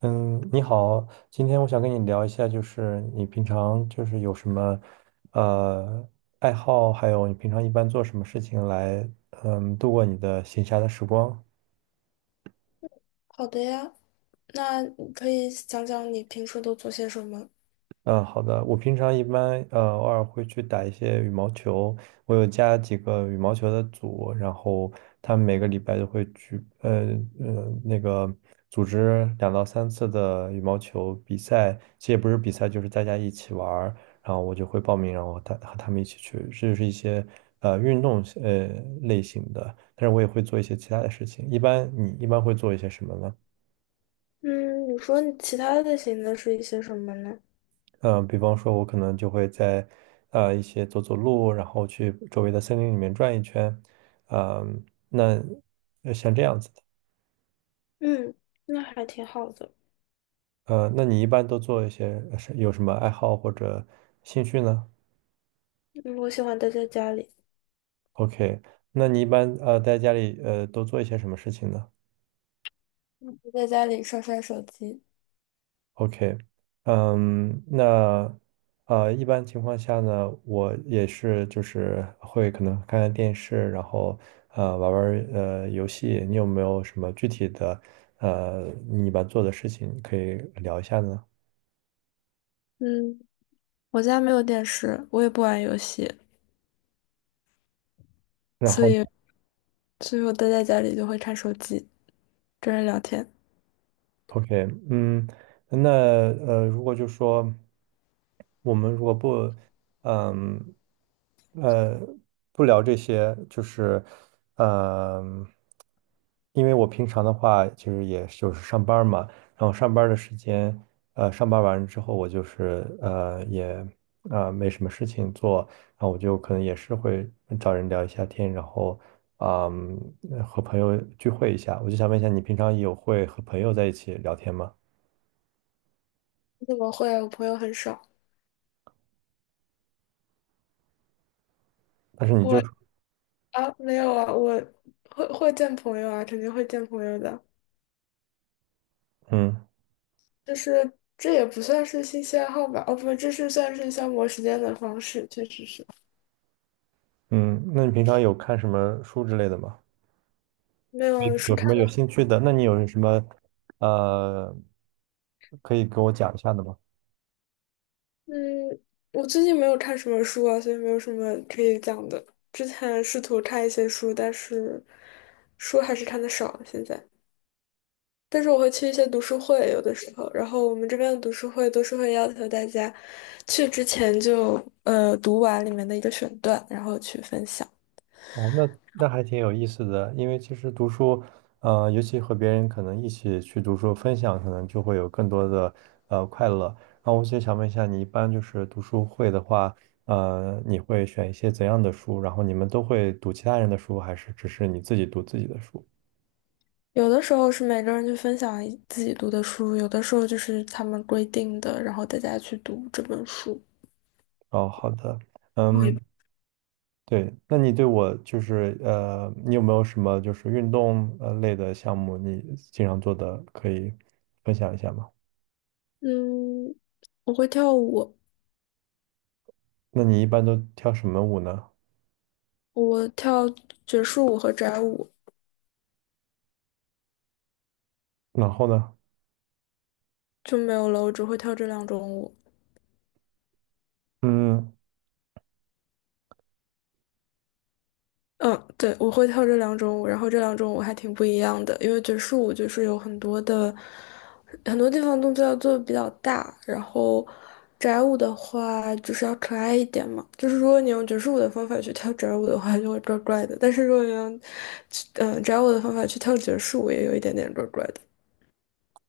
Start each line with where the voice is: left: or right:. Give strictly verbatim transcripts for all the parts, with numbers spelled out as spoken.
right: 嗯，你好，今天我想跟你聊一下，就是你平常就是有什么呃爱好，还有你平常一般做什么事情来嗯度过你的闲暇的时光。
left: 好的呀，那你可以讲讲你平时都做些什么？
right: 嗯，好的。我平常一般呃偶尔会去打一些羽毛球，我有加几个羽毛球的组，然后他们每个礼拜都会去，呃呃那个组织两到三次的羽毛球比赛，其实也不是比赛，就是大家一起玩儿然后我就会报名，然后他和他们一起去，这就是一些呃运动呃类型的，但是我也会做一些其他的事情。一般你一般会做一些什么呢？
left: 嗯，你说你其他类型的是一些什么呢？
right: 嗯、呃比方说，我可能就会在呃一些走走路，然后去周围的森林里面转一圈，嗯、那呃像这样子的，
left: 嗯，那还挺好的。
right: 呃，那你一般都做一些呃是有什么爱好或者兴趣呢
left: 嗯，我喜欢待在家里。
right: ？OK，那你一般呃在家里呃都做一些什么事情呢？
left: 我在家里刷刷手机。
right: OK，嗯，那呃，一般情况下呢，我也是就是会可能看看电视，然后呃玩玩儿呃游戏。你有没有什么具体的呃你一般做的事情可以聊一下呢？
left: 嗯，我家没有电视，我也不玩游戏，
right: 然
left: 所
right: 后。
left: 以所以我待在家里就会看手机，跟人聊天。
right: OK，嗯，那呃，如果就说我们如果不，嗯，呃，不聊这些，就是，嗯，因为我平常的话，其实也就是上班儿嘛，然后上班儿的时间，呃，上班完之后，我就是呃也啊、呃没什么事情做，然后我就可能也是会找人聊一下天，然后，嗯，和朋友聚会一下。我就想问一下，你平常有会和朋友在一起聊天吗？
left: 你怎么会啊？我朋友很少。
right: 但是你
left: 我
right: 就，
left: 啊，没有啊，我会会见朋友啊，肯定会见朋友的。
right: 嗯
left: 就是这也不算是兴趣爱好吧？哦，不，这是算是消磨时间的方式，确实是
right: 嗯，那你平常有看什么书之类的吗？
left: 没
right: 你
left: 有书
right: 有什
left: 看
right: 么有
left: 了。
right: 兴趣的？那你有什么，呃，可以给我讲一下的吗？
left: 嗯，我最近没有看什么书啊，所以没有什么可以讲的。之前试图看一些书，但是书还是看的少现在。但是我会去一些读书会，有的时候，然后我们这边的读书会都是会要求大家去之前就呃读完里面的一个选段，然后去分享。
right: 哦，那那还挺有意思的，因为其实读书，呃，尤其和别人可能一起去读书分享，可能就会有更多的呃快乐。然后我就想问一下，你一般就是读书会的话，呃，你会选一些怎样的书？然后你们都会读其他人的书，还是只是你自己读自己的书？
left: 有的时候是每个人去分享一自己读的书，有的时候就是他们规定的，然后大家去读这本书。
right: 哦，好的，
left: 同一
right: 嗯，
left: 本。
right: 对，那你对我就是呃，你有没有什么就是运动呃类的项目，你经常做的，可以分享一下吗？
left: 嗯，我会跳舞，
right: 那你一般都跳什么舞呢？
left: 我跳爵士舞和宅舞，
right: 然后呢？
left: 就没有了，我只会跳这两种舞。
right: 嗯，
left: 嗯，对，我会跳这两种舞，然后这两种舞还挺不一样的，因为爵士舞就是有很多的很多地方动作要做的比较大，然后宅舞的话就是要可爱一点嘛，就是如果你用爵士舞的方法去跳宅舞的话，就会怪怪的，但是如果你用嗯、呃宅舞的方法去跳爵士舞，也有一点点怪怪的。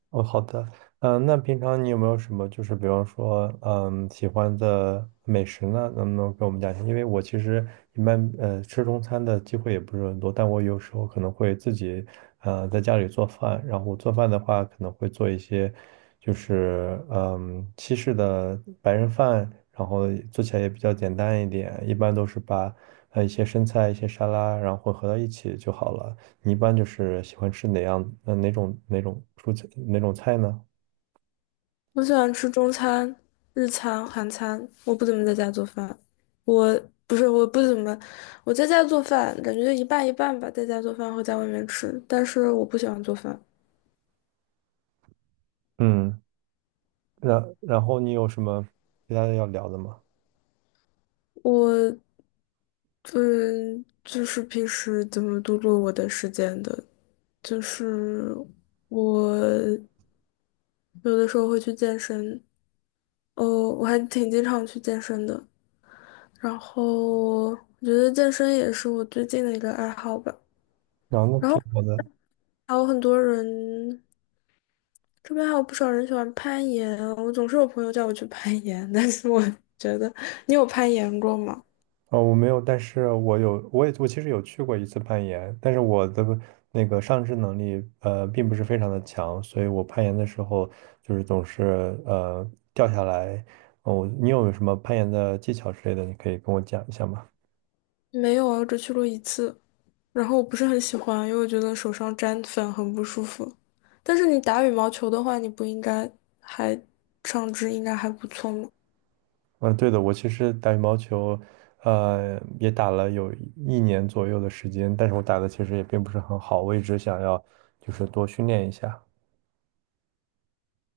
right: 哦，好的。嗯，那平常你有没有什么，就是比方说，嗯，喜欢的美食呢？能不能给我们讲一下？因为我其实一般，呃，吃中餐的机会也不是很多，但我有时候可能会自己，呃，在家里做饭。然后做饭的话，可能会做一些，就是，嗯，西式的白人饭，然后做起来也比较简单一点。一般都是把，呃，一些生菜、一些沙拉，然后混合到一起就好了。你一般就是喜欢吃哪样？呃，哪种哪种蔬菜哪种菜呢？
left: 我喜欢吃中餐、日餐、韩餐。我不怎么在家做饭，我不是我不怎么，我在家做饭感觉就一半一半吧，在家做饭和在外面吃。但是我不喜欢做饭，
right: 嗯，然然后你有什么其他的要聊的吗？
left: 我嗯就是平时怎么度过我的时间的，就是我有的时候会去健身。哦，我还挺经常去健身的。然后我觉得健身也是我最近的一个爱好吧。
right: 然后那挺好的。
left: 还有很多人，这边还有不少人喜欢攀岩。我总是有朋友叫我去攀岩，但是我觉得，你有攀岩过吗？
right: 啊、我没有，但是我有，我也我其实有去过一次攀岩，但是我的那个上肢能力呃并不是非常的强，所以我攀岩的时候就是总是呃掉下来。哦，你有什么攀岩的技巧之类的，你可以跟我讲一下吗？
left: 没有啊，我只去过一次。然后我不是很喜欢，因为我觉得手上沾粉很不舒服。但是你打羽毛球的话，你不应该，还，上肢应该还不错吗？
right: 嗯，对的，我其实打羽毛球，呃，也打了有一年左右的时间，但是我打的其实也并不是很好，我一直想要就是多训练一下。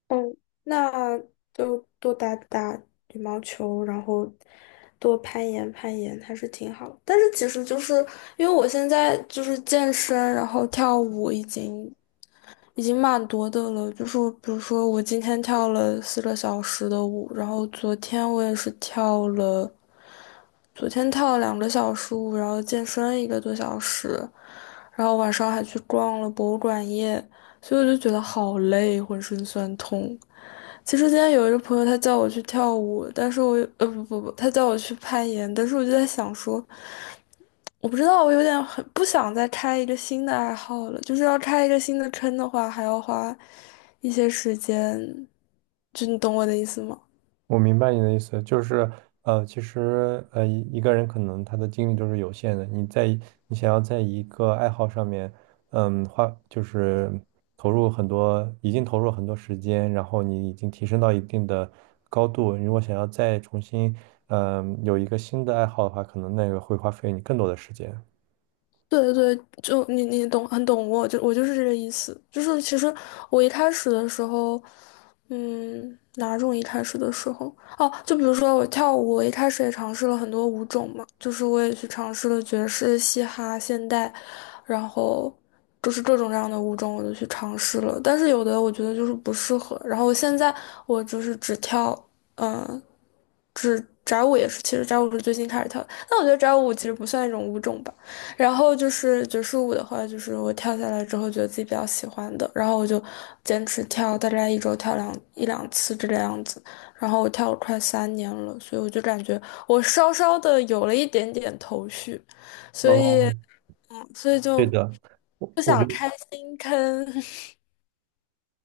left: 嗯，那就多打打羽毛球，然后多攀岩攀岩，还是挺好的。但是其实就是因为我现在就是健身，然后跳舞已经已经蛮多的了。就是比如说我今天跳了四个小时的舞，然后昨天我也是跳了，昨天跳了两个小时舞，然后健身一个多小时，然后晚上还去逛了博物馆夜，所以我就觉得好累，浑身酸痛。其实今天有一个朋友，他叫我去跳舞，但是我呃不不不，他叫我去攀岩，但是我就在想说，我不知道，我有点很不想再开一个新的爱好了，就是要开一个新的坑的话，还要花一些时间，就你懂我的意思吗？
right: 我明白你的意思，就是呃，其实呃，一一个人可能他的精力都是有限的。你在你想要在一个爱好上面，嗯，花就是投入很多，已经投入很多时间，然后你已经提升到一定的高度。如果想要再重新，嗯、有一个新的爱好的话，可能那个会花费你更多的时间。
left: 对对对，就你你懂，很懂我，就我就是这个意思。就是其实我一开始的时候，嗯，哪种一开始的时候？哦，就比如说我跳舞，我一开始也尝试了很多舞种嘛，就是我也去尝试了爵士、嘻哈、现代，然后就是各种各样的舞种我都去尝试了，但是有的我觉得就是不适合。然后现在我就是只跳，嗯、只宅舞也是，其实宅舞是最近开始跳的，但我觉得宅舞其实不算一种舞种吧。然后就是爵士舞的话，就是我跳下来之后觉得自己比较喜欢的，然后我就坚持跳，大概一周跳两一两次这个样子。然后我跳了快三年了，所以我就感觉我稍稍的有了一点点头绪，所以
right: 哦，
left: 嗯，所以
right: 对
left: 就
right: 的，我
left: 不
right: 我觉
left: 想
right: 得。
left: 开新坑。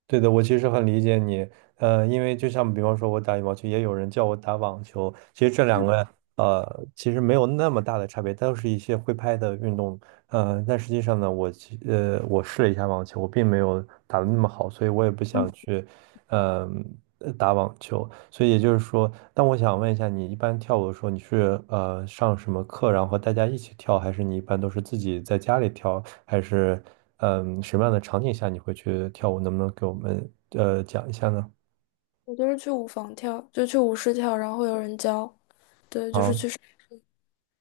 right: 对的，我其实很理解你，呃，因为就像比方说，我打羽毛球，也有人叫我打网球，其实这两个呃，其实没有那么大的差别，都是一些挥拍的运动，呃，但实际上呢，我其呃，我试了一下网球，我并没有打得那么好，所以我也不想去，嗯、呃打网球。所以也就是说，但我想问一下，你一般跳舞的时候，你是呃上什么课，然后和大家一起跳，还是你一般都是自己在家里跳，还是嗯、什么样的场景下你会去跳舞？能不能给我们呃讲一下呢？
left: 我就是去舞房跳，就去舞室跳，然后会有人教，对，就是。
right: 好。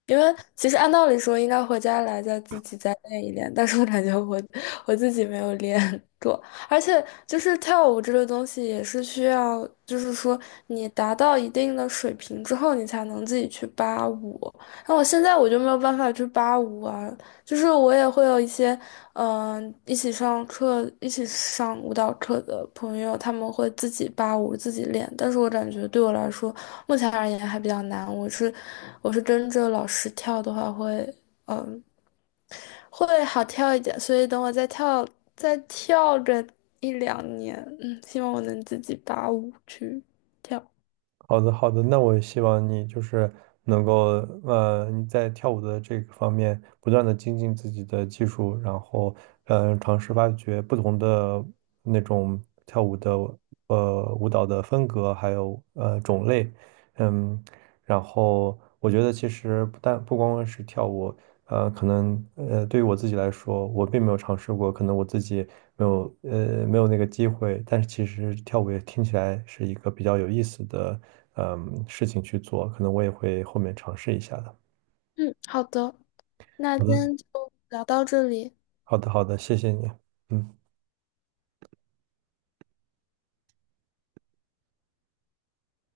left: 因为其实按道理说应该回家来再自己再练一练，但是我感觉我我自己没有练 过，而且就是跳舞这个东西也是需要，就是说你达到一定的水平之后，你才能自己去扒舞。那我现在我就没有办法去扒舞啊，就是我也会有一些，嗯、一起上课、一起上舞蹈课的朋友，他们会自己扒舞、自己练。但是我感觉对我来说，目前而言还比较难。我是，我是跟着老师跳的话会，会好跳一点。所以等我再跳，再跳个一两年，嗯，希望我能自己扒舞去跳。
right: 好的，好的，那我希望你就是能够，呃，你在跳舞的这个方面不断的精进自己的技术，然后，呃，尝试发掘不同的那种跳舞的，呃，舞蹈的风格，还有呃种类，嗯，然后我觉得其实不但不光光是跳舞，呃，可能呃对于我自己来说，我并没有尝试过，可能我自己没有呃没有那个机会，但是其实跳舞也听起来是一个比较有意思的嗯事情去做，可能我也会后面尝试一下的。
left: 嗯，好的，那
right: 好
left: 今
right: 的，
left: 天就聊到这里。
right: 好的，好的，谢谢你。嗯。